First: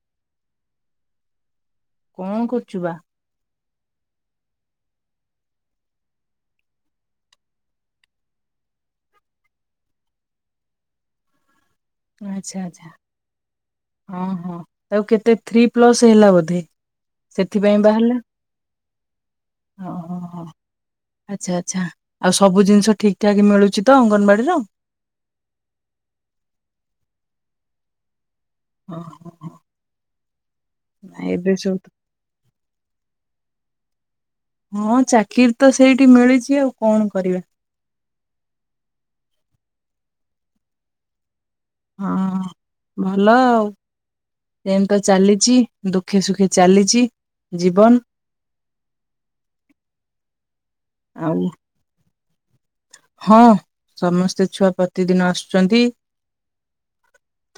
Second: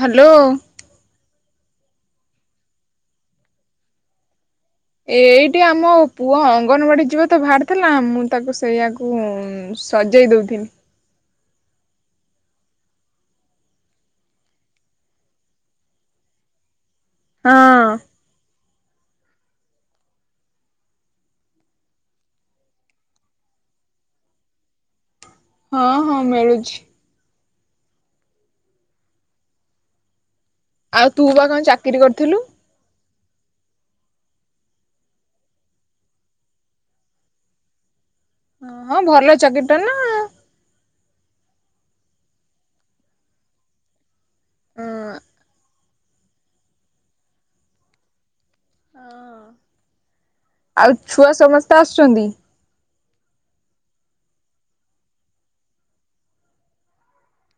Hello. କଣ କରୁଛୁ ବା? ଏ ଏଇଠି ଆମ ପୁଅ ଅଙ୍ଗନବାଡି ଯିବ ତ ବାହାରି ଥିଲା ମୁଁ ତାକୁ ସେଇଆକୁ ସଜେଇ ଦଉଥିଲି। ଆଛା ଆଚ୍ଛା ହଁ ହଁ ଆଉ କେତେ ଥ୍ରୀ ପ୍ଲସ୍ ହେଲା ବୋଧେ? ହଁ ସେଥିପାଇଁ ବାହାରିଲା ଓ। ଆଚ୍ଛା ଆଚ୍ଛା ଆଉ ସବୁ ଜିନିଷ ଠିକ ଠାକ ମିଳୁଛି ତ ଅଙ୍ଗନବାଡିରୁ? ହଁ ହଁ ମିଳୁଛି। ଓ ହୋ। ଆଉ ତୁ ବା କଣ ସବୁ ତ- ଚାକିରି କରିଥିଲୁ? ହଁ ଚାକିରି ତ ସେଇଠି ମିଳିଛି ଆଉ କଣ କରିବା। ଓ ହଁ ଭଲ ଚାକିରି ଟା ନା? ହଁ ଭଲ ଆଉ। ସେମ ତ ଚାଲିଛି ଦୁଃଖେ ସୁଖେ ଚାଲିଛି ଜୀବନ। ଆଉ ଛୁଆ ସମସ୍ତେ ଆସୁଛନ୍ତି? ହଁ ସମସ୍ତେ ଛୁଆ ପ୍ରତିଦିନ ଆସୁଛନ୍ତି।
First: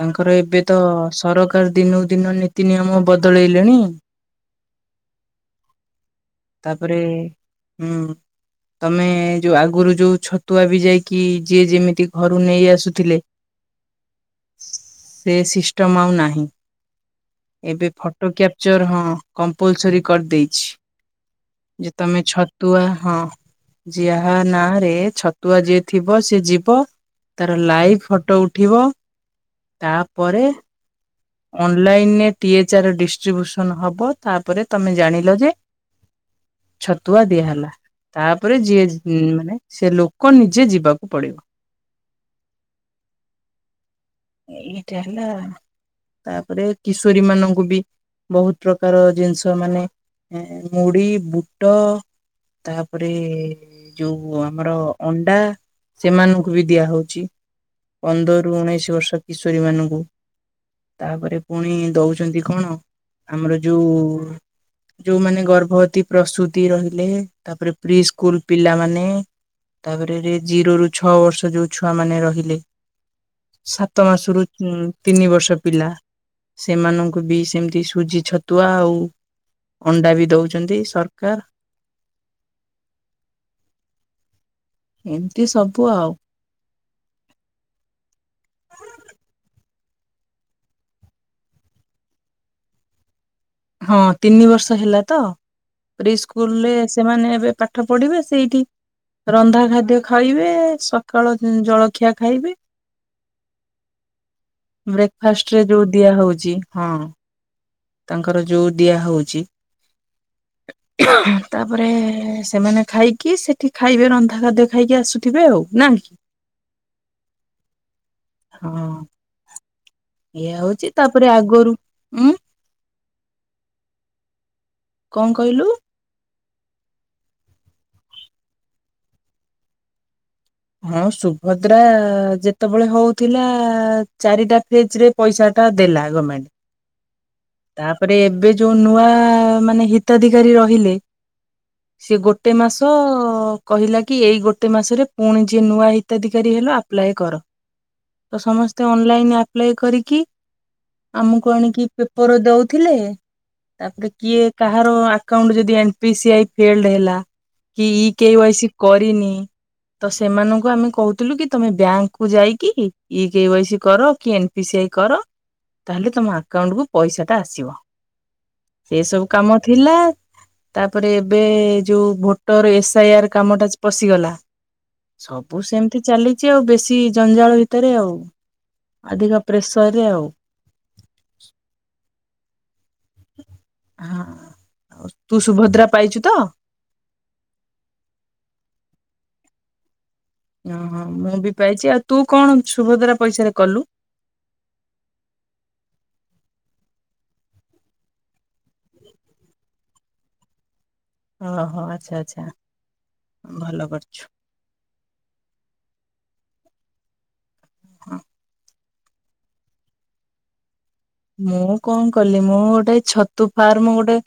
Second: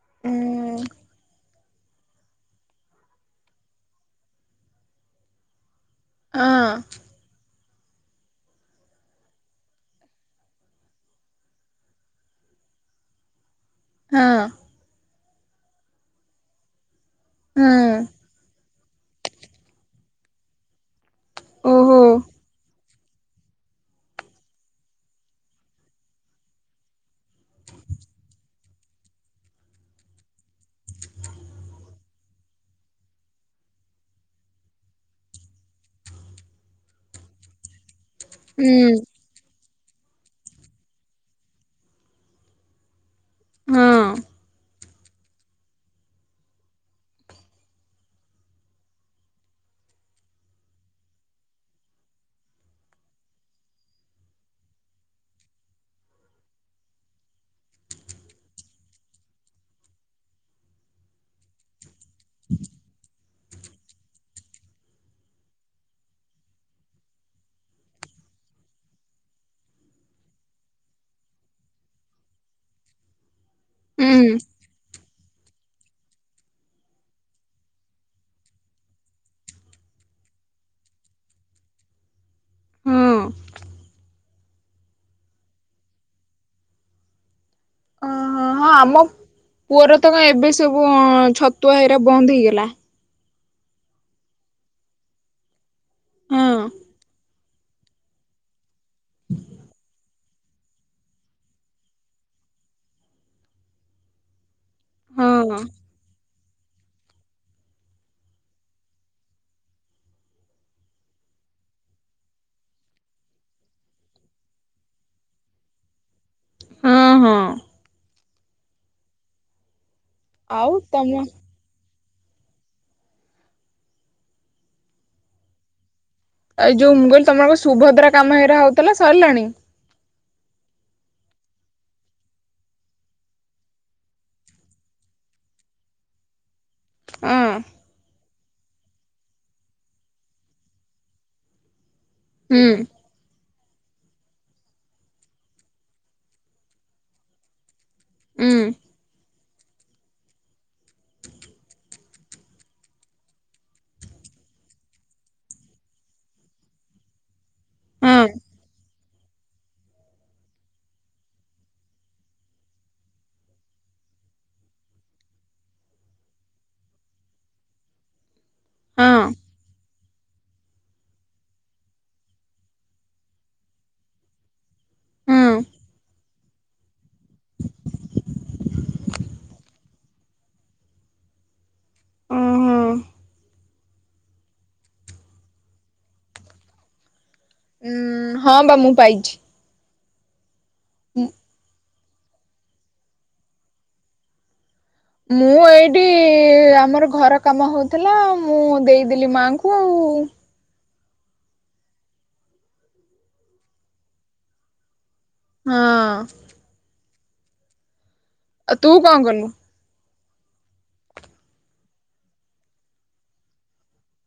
ତାଙ୍କର ହଁ ଏବେ ତ ସରକାର ଦିନକୁ ଦିନ ନୀତି ନିୟମ ବଦଳେଇଲେଣି। ତାପରେ ହୁଁ ତମେ ଯୋଉ ଆଗରୁ ଯୋଉ ଛତୁଆ ବି ଯାଇକି ଯିଏ ଯେମିତି ଘରୁ ନେଇ ଆସୁଥିଲେ। ହଁ। ସେ ସିଷ୍ଟମ ଆଉ ନାହିଁ ଏବେ ହଁ ଫଟୋ କ୍ୟାପ ଚର ହଁ କମ୍ପଲସରି କରିଦେଇଛି। ଯେ ଓହୋ ତମେ ଛତୁଆ ହଁ ଯାହା ନାଁ ରେ ଛତୁଆ ଯିଏ ଥିବ ସିଏ ଯିବ ତାର ଲାଇଭ ଫଟୋ ଉଠିବ ତାପରେ ଅନଲାଇର ଟିଏଚାର ଡିଷ୍ଟ୍ରିବୁସନ ହବ ତାପରେ ତମେ ଜାଣିଲ ଯେ ଛତୁଆ ଦିଆହେଲା ତାପରେ ହୁଁ ଯିଏ ମାନେ ସେ ଲୋକ ନିଜେ ଯିବାକୁ ପଡିବ। ହଁ ଏଇଟା ହେଲା ତାପରେ କିଶୋରୀ ମାନଙ୍କୁ ବି ବହୁତ ପ୍ରକାର ଜିନିଷ ମାନେ ମୁଢ଼ି ବୁଟ ତାପରେ ଯୋଉ ଆମର ଅଣ୍ଡା ସେମାନଙ୍କୁ ବି ଦିଆ ହଉଛି ପନ୍ଦରରୁୁ ଉଣେଇଶି ବର୍ଷ କିଶୋରୀ ମାନଙ୍କୁ ତାପରେ ପୁଣି ଦଉଛନ୍ତି କଣ? ଆମର ଯୋଉ ଯୋଉମାନେ ଗର୍ଭବତୀ ପ୍ରସୁତି ରହିଲେ ତାପରେ ପ୍ରି ସ୍କୁଲ ପିଲାମାନେ ତାପରେ ଜିରୋ ରୁ ଛଅ ବର୍ଷ ଯୋଉ ଛୁଆ ମାନେ ରହିଲେ ସପ୍ତ ହୁଁ ମାସରୁ ତିନି ବର୍ଷ ପିଲା ସେମାନଙ୍କୁ ବି ସେମିତି ସୁଜି ଛତୁଆ ଆଉ ଅଣ୍ଡା ବି ଦଉଛନ୍ତି ସରକାର। ହୁଁ। ଏମିତି ସବୁ ଆଉ। ଓହୋ ହଁ ଆମ ପୁଅର ତ କଣ ଏବେ ସବୁ ଅ ଛତୁଆ ହେଇରା ବନ୍ଦ ହେଇଗଲା। ହଁ ତିନି ବର୍ଷ ହେଲା ତ ପ୍ରି ହଁ ସ୍କୁଲ ରେ ସେମାନେ ଏବେ ପାଠ ପାଠ ପଢିବେ ସେଇଠି ରନ୍ଧା ଖାଦ୍ୟ ଖାଇବେ ସକାଳ ଜଳଖିଆ ଖାଇବେ। ବ୍ରେକ୍ଫାଷ୍ଟ ହଁ। ରେ ଯୋଉ ଦିଆ ହଉଛି, ହଁ। ତାଙ୍କର ଯୋଉ ଦିଆ ହଉଛି ତାପରେ ସେମାନେ ଖାଇକି ସେଠି ଖାଇବେ ରନ୍ଧା ଖାଦ୍ୟ ଖାଇକି ଆସୁଥିବେ ନାଁ କି? ହଁ ହଁ। ହଁ। ଏଇଆ ଆଉ ହୋଉଛି ତମ ତାପରେ ଆଗରୁ ଉୁଁ କଣ କହିଲୁ? ଏଇ ଯୋଉ ମୁଁ କହିଲି ତମର ବା ସୁଭଦ୍ରା କାମ ହେଇରା ହୋଉଥିଲା ସରିଲାଣି? ହଁ ସୁଭଦ୍ରା ଯେତେବେଳେ ହୋଉଥିଲା ଚାରିଟା ଫେଜ୍ ରେ ପଇସା ଟା ଦେଲା ଗମେଣ୍ଟ। ହଁ। ତାପରେ ଏବେ ଯୋଉ ନୂଆ ମାନେ ହିତାଧିକାରୀ ରହିଲେ ସେ ଗୋଟେ ହୁଁ ମାସ କହିଲା କି, ଏଇ ଗୋଟେ ମାସରେ ପୁଣି ଯିଏ ନୂଆ ହିତାଧିକାରୀ ହେଲ ଆପ୍ଲାଏ କର। ତ ହୁଁ ସମସ୍ତେ ଅନଲାଇନ ଆପ୍ଲାଏ କରିକି ଆମକୁ ଆଣିକି ପେପ୍ ର ଦଉଥିଲେ ତାପରେ କିଏ କାହାର ଆକାଉଣ୍ଟ ଯଦି N P C I failed ହେଲା କି ହଁ କେୱାଇସି କରିନି ତ ସେମାନଙ୍କୁ ଆମେ କହୁଥିଲୁ କି ତମେ ବ୍ୟାଙ୍କକୁ ଯାଇକି ଇକେୱାସି କର କି ପି ସି ଆଇ କର ତାହେଲେ ତମ ଆକାଉଣ୍ଟକୁୁ ପଇସା ଟା ଆସିବ। ସେ ହଁ ସବୁ କାମ ଥିଲା ତାପରେ ଏବେ ଯୋଉ ଭୋଟର ଏସ୍ ଆଇ ଆର କାମଟା ଜ ପଶିଗଲା। ହଁ ସବୁ ସେମିତି ଚାଲିଛି ଆଉ ବେଶୀ ଜଞ୍ଜାଳ ଭିତରେ ଆଉ ଅଧିକା ପ୍ରେସରରେ ଆଉ। ଅଁ ହଁ। ହଁ ଆଉ ତୁ ସୁଭଦ୍ରା ପାଇଛୁ ତ? ଉଁ ହଁ ବା ମୁଁ ପାଇଛି। ଅଁ ହଁ ମୁଁ ବି ପାଇଛି ଆଉ ତୁ କଣ ସୁଭଦ୍ରା ପଇସାରେ କଲୁ? ମୁଁ ଏଇଟି ଆମର ଘର କାମ ହଉଥିଲା ମୁଁ ଦେଇଦେଲି ମାଆଙ୍କୁ ଆଉ ଓହୋ ଆଚ୍ଛା ଆଚ୍ଛା ଭଲ କରିଛୁ। ହଁ। ହଁ। ଆଉ ତୁ କଁ କଲୁ? ମୁଁ କଣ କଲି? ମୁଁ ଗୋଟେ ଛତୁ ଫାର୍ମ ଗୋଟେ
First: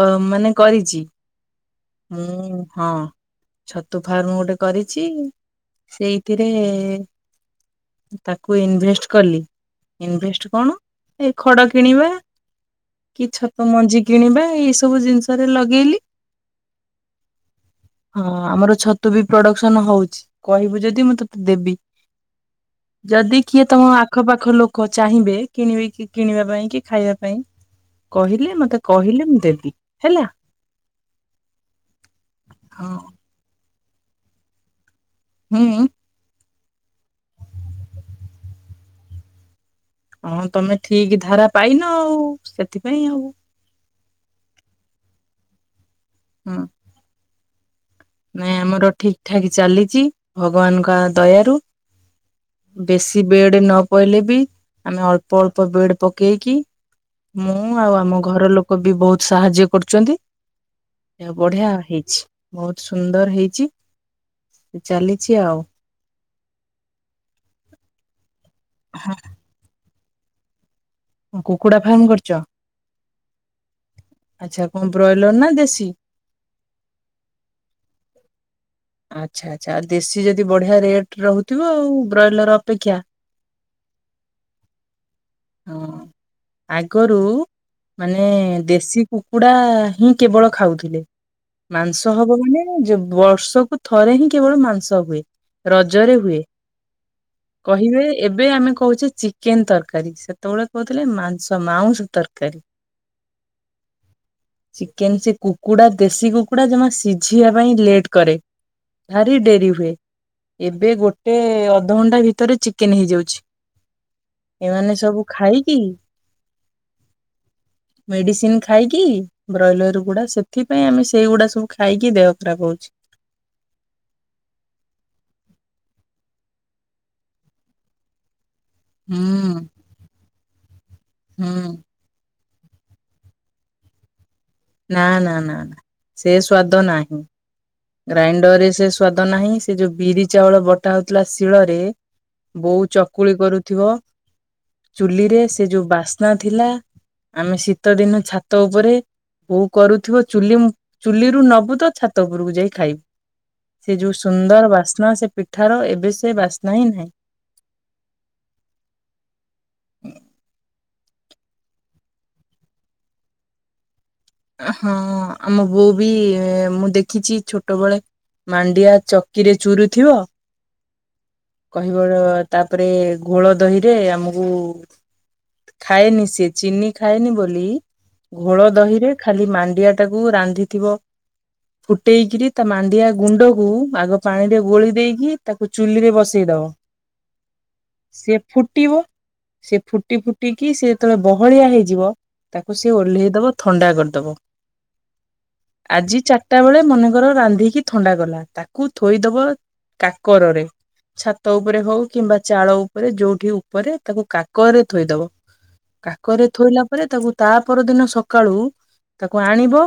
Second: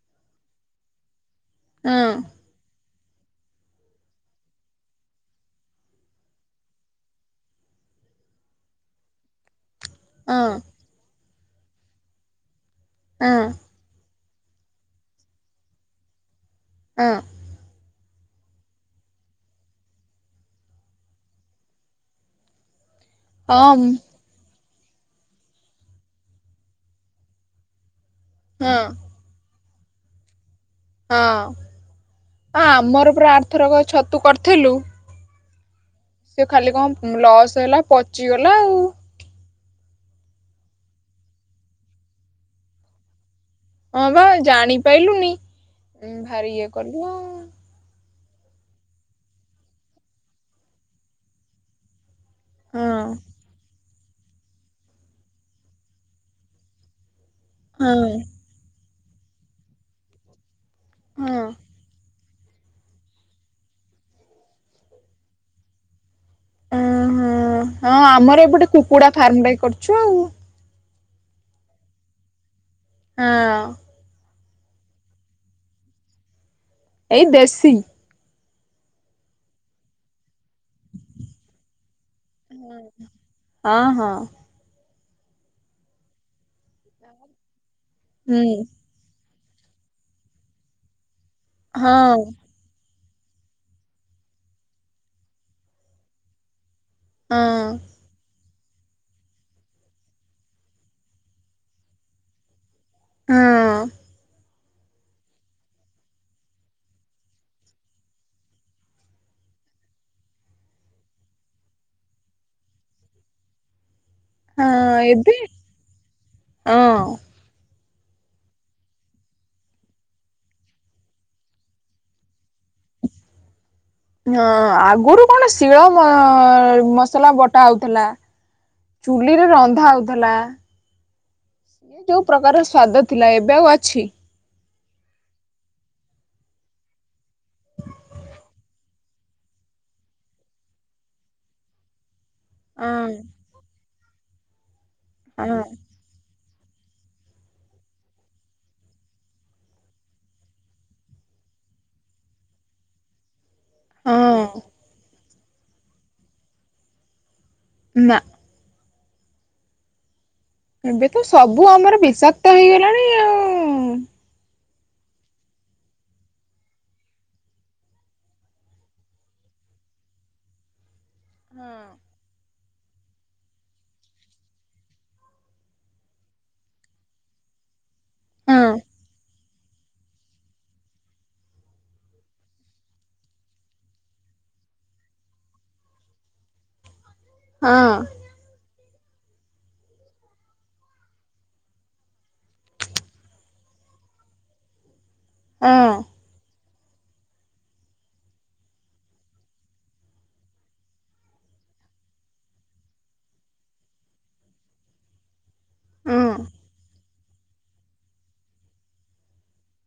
କ ମାନେ କରିଛି। ହଁ ମୁଁ ହଁ। ଛତୁ ଫାର୍ମ ଗୋଟେ କରିଛି। ସେଇଥିରେ ତାକୁ ଇନ୍ଭେଷ୍ଟ କଲି। ହଁ ଇନଭେଷ୍ଟ କଣ? ଏ ଖଡ଼ କିଣିବା କି ହଁ ଛତୁ ମଞ୍ଜି କିଣିବା ଏଇସବୁ ଜିନିଷରେ ଲଗେଇଲି। ଅଁ। ହଁ ଆମର ଛତୁ ବି ପ୍ରଡ଼କ୍ସନ ହୋଉଛି। କହିବୁ ଯଦି, ମୁଁ ତତେ ଦେବି। ଯଦି କିଏ ହଁ ତମ ଆଖପାଖ ଲୋକ ଚାହିଁବେ କିଣିବେ କି କିଣିବା ପାଇଁ କି ଖାଇବା ପାଇଁ କହିଲେ ହଁ ମତେ କହିଲେ ମୁଁ ଦେବି ହେଲା। ହଁ ଆ ହଁ ଆମର ପରା ଆର୍ ଥରକ ଛତୁ କରିଥିଲୁ ହୁଁ। ସେ ଖାଲି କଁ ଲସ୍ ହେଲା ପଚିଗଲା ଆଉ। ହଁ ତମେ ଠିକ୍ ଧାରା ପାଇନ ଆଉ ସେଥିପାଇଁ ଆଉ। ହଁ ବା ଜାଣିପାଇଲୁନି ଭାରି ହଁ ଇଏ କଲୁ ଆଉ। ନାଇଁ ଆମର ଠିକ୍ ଠାକ୍ ଚାଲିଛି ଭଗବାନଙ୍କ ଆ ଦୟାରୁ। ହଁ ବେଶୀ ବେଡ଼୍ ନ ଇଲେ ବି ଆମେ ଅଳ୍ପ ଅଳ୍ପ ବେଡ୍ ପକେଇକି ମୁଁ ଆଉ ହଁ ଆମ ଘର ଲୋକ କୋ ବି ବହୁତ ସାହାଯ୍ୟ କରୁଛନ୍ତି। ହଁ ବଢିଆ ହେଇଛି। ବହୁତ ସୁନ୍ଦର ହେଇଛି ଚାଲିଛି ଆଉ। ଓହୋ ହଁ ଆମର ଏ ପଟେ କୁକୁଡା ଫାର୍ମ ଟା କରୁଛୁ ଆଉ। କୁକୁଡ଼ା ଫାର୍ମ କରୁଛ? ହଁ। ଆଚ୍ଛା କଣ ବ୍ରଏଲର ନା ଦେଶୀ? ଏଇ ଦେଶୀ। ଆଚ୍ଛା ଆଛା ଆଉ ଦେଶୀ ଯଦି ବଢିଆ ରେଟ ରହୁଥିବ ଆଉ। ବ୍ରଏଲର ଅପେକ୍ଷା ହଁ ହଁ ହଁ ଆଗରୁ ମାନେ ହୁଁ ଦେଶୀ କୁକୁଡା ହିଁ କେବଳ ଖାଉଥିଲେ ହଁ ମାଂସ ହବ ମାନେ ବର୍ଷକୁ ଥରେ ହିଁ କେବଳ ମାଂସ ହୁଏ ରଜରେ ହୁଏ। ହଁ କହିବେ ଏବେ ଆମେ କହୁଛେ ଚିକେନ ତରକାରୀ ସେତେବେଳେ କହୁଥିଲେ ମାଂସ ମାଉଁସ ତରକାରୀ। ହୁଁ। ଚିକେନ ସେ କୁକୁଡ଼ା ଦେଶୀ କୁକୁଡ଼ା ଜମା ସିଝିବା ପାଇଁ ଲେଟ୍ କରେ। ଭାରି ଡେରି ହୁଏ। ଏବେ ଗୋଟେ ଅଧଘଣ୍ଟା ଭିତରେ ଚିକେନ ହେଇଯାଉଛି। ଏମାନେ ହଁ ସବୁ ଏବେ ଖାଇକି ହଁ ମେଡିସିନ ଖାଇକି ବ୍ରଏଲର ଗୁଡା ସେଥିପାଇଁ ଆମେ ସେଇଗୁଡା ସବୁ ଖାଇକି ଦେହ ଖରାପ ହଉଛି। ହଁ ଆଗରୁ କଣ ଶିଳ ମସଲା ବଟା ହଉଥିଲା। ଚୁଲିରେ ହୁଁ ରନ୍ଧା ହଉଥିଲା। ହୁଁ। ଏ ଯୋଉ ପ୍ରକାର ସ୍ଵାଦ ଥିଲା ଏବେ ଆଉ ଅଛି। ନା ନା ନା ନା ସେ ସ୍ଵାଦ ନାହିଁ। ଗ୍ରାଇଣ୍ଡର ରେ ସେ ସ୍ଵାଦ ନାହିଁ ସେ ଯୋଉ ବିରି ଚାଉଳ ବଟା ହଉଥିଲା ଶିଳରେ ବୋଉ ହଁ ଚକୁଳି କରୁଥିବ ଚୁଲିରେ ହଁ ସେ ଯୋଉ ବାସ୍ ନା ଥିଲା ଆମେ ଶୀତ ଦିନ ଛାତ ଉପରେ ବୋଉ କରୁଥିବ ଚୁଲି ଚୁଲିରୁୁ ନବୁ ତ ଛାତ ଉପରକୁ ଯାଇ ଖାଇବୁ। ସେ ହଁ ଯୋଉ ସୁନ୍ଦର ବାସ୍ନା ସେ ପିଠାର ଏବେ ସେ ବାସ୍ନା ହିଁ ନାହିଁ। ନା। ଏବେ ତ ସବୁ ଆମର ବିଷାକ୍ତ ହେଇଗଲାଣି ଆଉ। ହଁ ଆମ ବୋଉ ବି ମୁଁ ଦେଖିଛି ଛୋଟବେଳେ ମାଣ୍ଡିଆ ଚକିରେ ଚୁରୁ ଥିବ। କହିବ ତାପରେ ଘୋଳ ଦହିରେ ଆମକୁ ଖାଏନି ସେ ଚିନି ଖାଏନି ବୋଲି ଘୋଳ ହଁ ଦହି ରେ ଖାଲି ମାଣ୍ଡିଆ ଟାକୁ ରାନ୍ଧିଥିବ। ଫୁଟେଇକରି ତା ମାଣ୍ଡିଆ ଗୁଣ୍ଡକୁ ଆଗ ପାଣିରେ ଗୋଳି ଦେଇକି ତାକୁ ଚୁଲିରେ ବସ। ଦେଇଦବ। ହଁ। ସି ଫୁଟିବ ସେି ଫୁଟି ଫୁଟିକି ସେି ଯେତେବେଳେ ବହଳିଆ ହେଇଯିବ। ତାକୁ ସିଏ ଓହ୍ଲେଇ ଦବ ଥଣ୍ଡା କରିଦବ ହଁ ଆଜି ଚା ଟା ବେଳେ ମନେକର ରାନ୍ଧିକି ଥଣ୍ଡା କଲା ତାକୁ ଥୋଇଦବ କାକରରେ ଛାତ ଉପରେ ହଉ କିମ୍ବା ଚାଳ ଉପରେ ଯୋଉଠି ଉପରେ ତାକୁ କାକରେ ଥୋଇଦବ। କାକରେ ହଁ ଥୋଇଲା ପରେ ତାକୁ ତା ପର ଦିନ ସକାଳୁ ତାକୁ ଆଣିବ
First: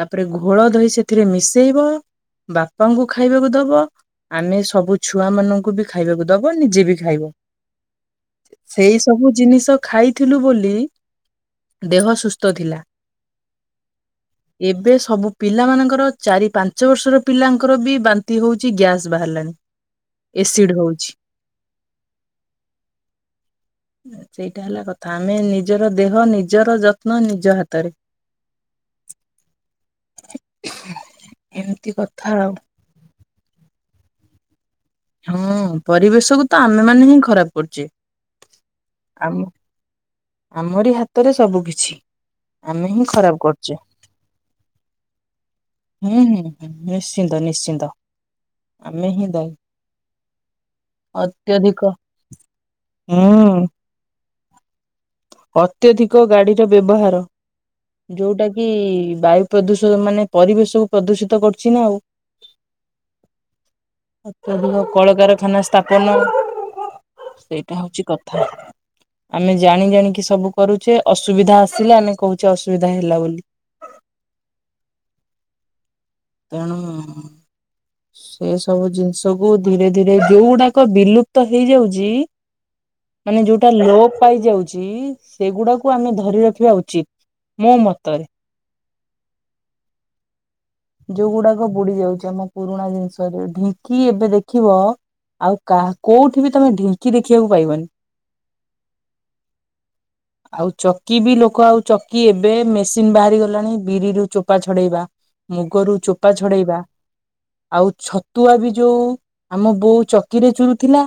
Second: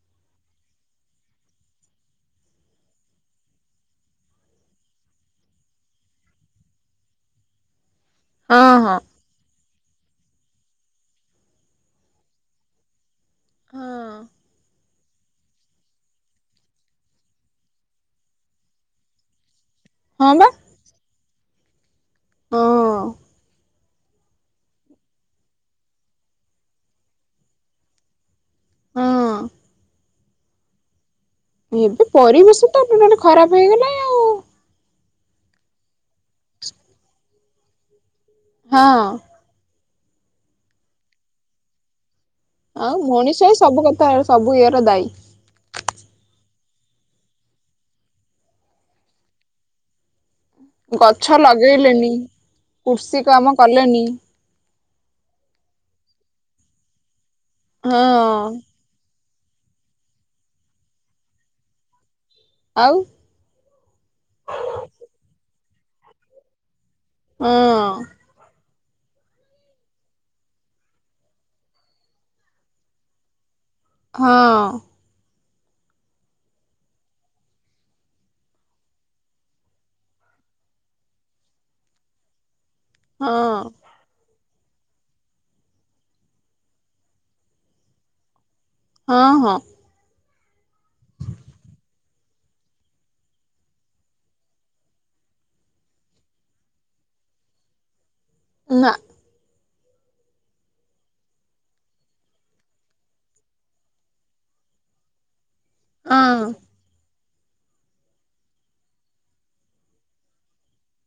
ତାପରେ ଘୋଳ ଧହି ସେଥିରେ ମିଶେଇବ ବାପାଙ୍କୁ ଖାଇବାକୁ ଦବ ଆମେ ସବୁ ଛୁଆ ମାନଙ୍କୁ ବି ଖାଇବାକୁ ଦବ ନିଜେ ବି ଖାଇବ ସେଇ ହଁ ସବୁ ଜିନିଷ ଖାଇଥିଲୁ ବୋଲି ଦେହ ସୁସ୍ଥ ଥିଲା। ହଁ। ଏବେ ସବୁ ପିଲାମାନଙ୍କର ଚାରି, ପାଞ୍ଚ ବର୍ଷର ପିଲାଙ୍କର ବି ବାନ୍ତି ହଉଛି ଗ୍ୟାସ୍ ବାହାରିଲାଣି। ହଁ ବା ଏସିଡ ହଉଛି। ହଁ। ହୁଁ। ସେଇଟା ହେଲା କଥା ଆମେ ନିଜର ଦେହ ନିଜର ଯତ୍ନ ନିଜ ହାତରେ। ହଁ। ଏମିତି ଏବେ କଥା ଆଉ ପରିବେଶ ତ ମାନେ ଖରାପ ହେଇଗଲା। ଆଉ। ହଁ ପରିବେଶକୁ ତ ଆମେ ମାନେ ହିଁ ଖରାପ କରୁଛେ। ହଁ। ଆମୁ ଆମରି ହାତରେ ସବୁ କିିଛି। ଆଉ ମଣିଷ ହିଁ ସବୁ କଥା ସବୁ ଇଏ ର ଦାୟୀ। ହୁଁ ହୁଁ ହୁଁ ନିଶ୍ଚିନ୍ତ ନିଶ୍ଚିନ୍ତ ଆମେ ହିଁ ଦାୟୀ। ଗଛ ଅତ୍ୟଧିକ ଲଗେଇଲେନି, କୃଷି କାମ ହୁଁ କଲେନି। ଅତ୍ୟଧିକ ଗାଡିର ବ୍ୟବହାର ଯୋଉଟା ହଁ କି ବାୟୁ ପ୍ରଦୂଷ ମାନେ ପରିବେଶକୁ ପ୍ରଦୂଷିତ କରୁଛିନା ଆଉ। ଆଉ ଅତ୍ୟଧିକ କଳକାରଖାନା ସ୍ଥାପନ ହଁ ସେଇଟା ହଉଛି କଥା ଆମେ ଜାଣି ଜାଣିକି ସବୁ କରୁଛେ ଅସୁବିଧା ଆସିଲେ ଆମେ କହୁଛେ ଅସୁବିଧା ହେଲା ବୋଲି। ହଁ। [unintelligible] ସେ ସବୁ ଜିନିଷ କୁ ଧୀରେ ଧୀରେ ଯୋଉ ଗୁଡାକ ବିଲୁପ୍ତ ହେଇଯାଉଛି ହଁ ମାନେ ଯୋଉଟା ଲୋପ ପାଇଯାଉଛି ଚି ସେଗୁଡାକୁ ଆମେ ଧରି ରଖିବା ଉଚିତ ମୋ ମତରେ। ହଁ ହଁ। ଯୋଉଗୁଡାକ ବୁଡି ଯାଉଛି ଆମ ପୁରୁଣା ଜିନିଷରେ ଢିଙ୍କି ଏବେ ଦେଖିବ ଆଉ କାହା କୋଉଠି ବି ତମେ ଢିଙ୍କି ଦେଖିବାକୁ ପାଇବନି। ନା। ଆଉ ଚକି ବି ଲୋକ ଆଉ ଚକି ଏବେ ମେସିନ ବାହାରି ଗଲାଣି ବିରିରୁ ଚୋପା ଛଡେଇବା। ଗୋରୁ ଚୋପା ହଁ ଛଡ଼େଇବା। ଆଉ ଛତୁଆ ବି ଯୋଉ ଆମ ବୋଉ ଚକିରେ ଚୁରୁଥିଲା।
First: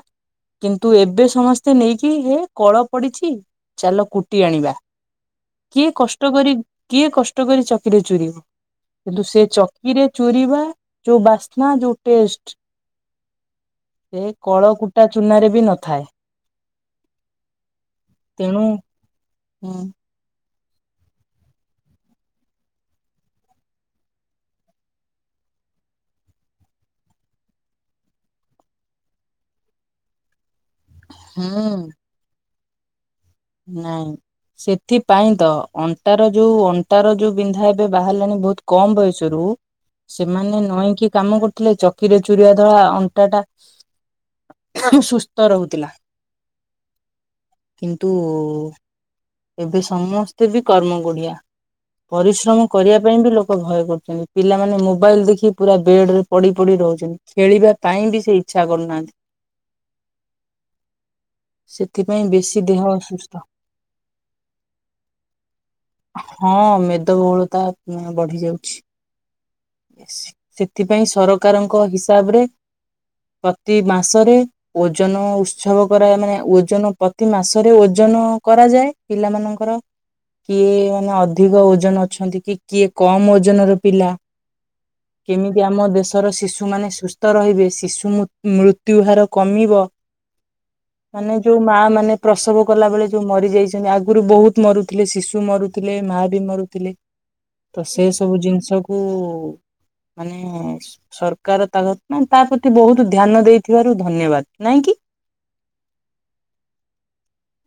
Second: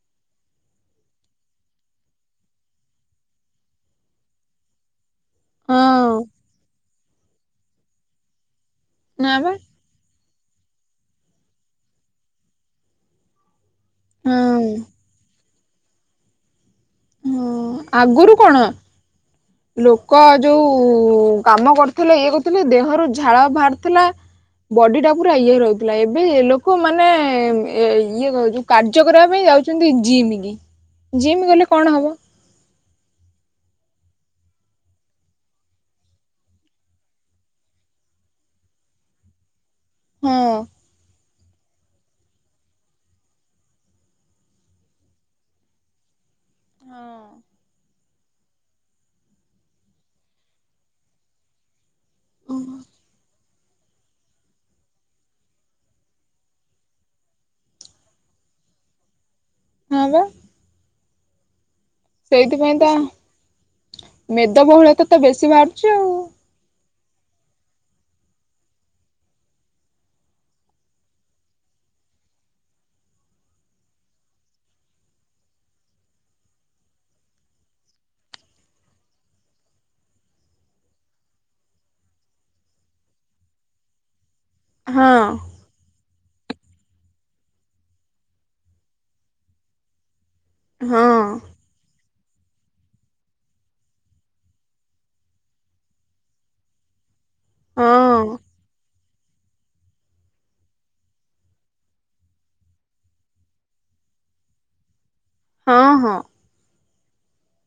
କିନ୍ତୁ ଏବେ ସମସ୍ତେ ନେଇକି ହେ କଳ ପଡିଛି। ଚାଲ କୁଟି ଆଣିବା। କିଏ ହଁ କଷ୍ଟ କରି କିଏ କଷ୍ଟ କରି ଚକିରେ ଚୁରିବ କିନ୍ତୁ ନା ସେ ବା ଚକି ରେ ଚୁରିବା ଯୋଉ ବାସ୍ନା ଯୋଉ ଟେଷ୍ଟ। ସେ କଳ ହଁ। କୂଟା ଚୂନାରେ ବି ନଥାଏ। ହଁ ଆଗରୁ କଣ ତେଣୁ ଲୋ କ ଯୋଉ କାମ କରୁଥିଲା ଇଏ କରୁଥିଲେ ଦେହରୁ ଝାଳ ବାହାରିଥିଲା। ବଡି ଟା ପୁରା ଇଏ ରହୁଥିଲା ଏବେ ଲୋକ ମାନେ ଏ ଇଏ କ ଯୋଉ କାର୍ଯ୍ୟ କରିବା ପାଇଁ ଯାଉଛନ୍ତି ଜିମି କି ଜିମି ଗଲେ ହୁଁ କଣ ହବ? ନାଇଁ। ସେଥିପାଇଁ ତ ଅଣ୍ଟାର ଯୋଉ ଅଣ୍ଟାର ଯୋଉ ବିନ୍ଧା ଏବେ ବାହାରିଲାଣି ବହୁତ କମ ବୟସରୁ ହଁ। ସେମାନେ ନଇଁ କି କାମ କରୁ ଥିଲେ ଚକିରେ ଚୁରିିବା ଦ୍ଵାରା ଅଣ୍ଟା ଟା ସୁସ୍ଥ ରହୁଥିଲା। ହଁ। ତୁ ଏବେ ସମସ୍ତେ ବି କର୍ମ କୋଢିଆ। ପରିଶ୍ରମ କରିବା ପାଇଁ ବି ଲୋକ ଭୟ କରୁଛନ୍ତି ପିଲାମାନେ ମୋବାଇଲ ଦେଖି ପୁରା ବେଡରେ ପଡ଼ି ପଡ଼ିି ରହୁଛନ୍ତି ଖେଳିବା ପାଇଁ ବି ସେ ଇଚ୍ଛା କରୁନାହାନ୍ତି। ହଁ ପା। ସେଥିପାଇଁ ବେଶୀ ଦେହ ଅସୁସ୍ଥ। ମେଦବହୁଳା ତା ତ ବେଶୀ ବାହାରୁଛି ଆଉ। ହଁ ମେଦବହୁଳତା ଉଁ ବଢି ଯାଉଛି। ବେସି ସେଥିପାଇଁ ସରକାରଙ୍କ ହିସାବରେ ପ୍ରତି ମାସରେ ଓଜନ ଉତ୍ସବ କରା ମାନେ ଓଜନ ପ୍ରତି ମାସରେ ଓଜନ କରାଯାଏ। ପିଲାମାନଙ୍କର। କିଏ ମାନେ ଅଧିକ ଓଜନ ଅଛନ୍ତି କି କିଏ କମ ଓଜନ ର ପିଲା। ହଁ। ଯେ ଆମ ଦେଶର ଶିଶୁମାନେ ସୁସ୍ଥ ରହିବେ ଶିଶୁ ମୁ ମୃତ୍ୟୁ ହାର କମିବ। ହଁ ମାନେ ଯୋଉ ମା ମାନେ ପ୍ରସବ କଲା ବଳେ ଯୋଉ ମରି ଯାଇଛନ୍ତି ଆଗରୁ ବହୁତ ମରୁଥିଲେ ଶିଶୁ ମରୁଥିଲେ ମା ବି ମରୁଥିଲେ। ତ ହଁ ସେ ସବୁ ଜିନିଷ କୁ ମାନେ ସ ସରକାର ତା ନା ପ୍ରତି ବହୁତୁ ଧ୍ୟାନ ଦେଇଥିବାରୁ ଧନ୍ୟବାଦ ନାଇଁ କି? ହଁ ହଁ।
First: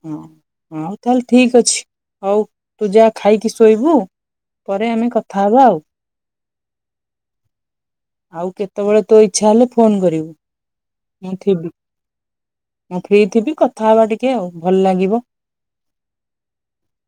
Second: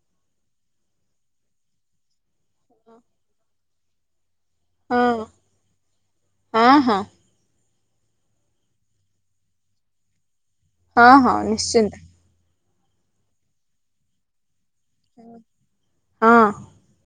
ହଁ ହଉ ତାହେଲେ ଠିକ ଅଛି ହଉ ତୁ ଯା ଖାଇକି ସ ଶୋଇବୁ ହଁ ପରେ ହଁ ଆମେ କଥା ହେବା ଆଉ। ହଁ ହଁ। ଆଉ କେତେବେଳେ ତୋ ଇଛା ହେଲେ ଫୋନ କରିବୁ ହଁ ହଁ ମୁଁ ଥିବି। ନିଶ୍ଚିନ୍ତ ମୁଁ ଫି ଥିବି କଥା ହବା ଟିକେ ଆଉ ଭଲ ଲାଗିବ। ହଁ।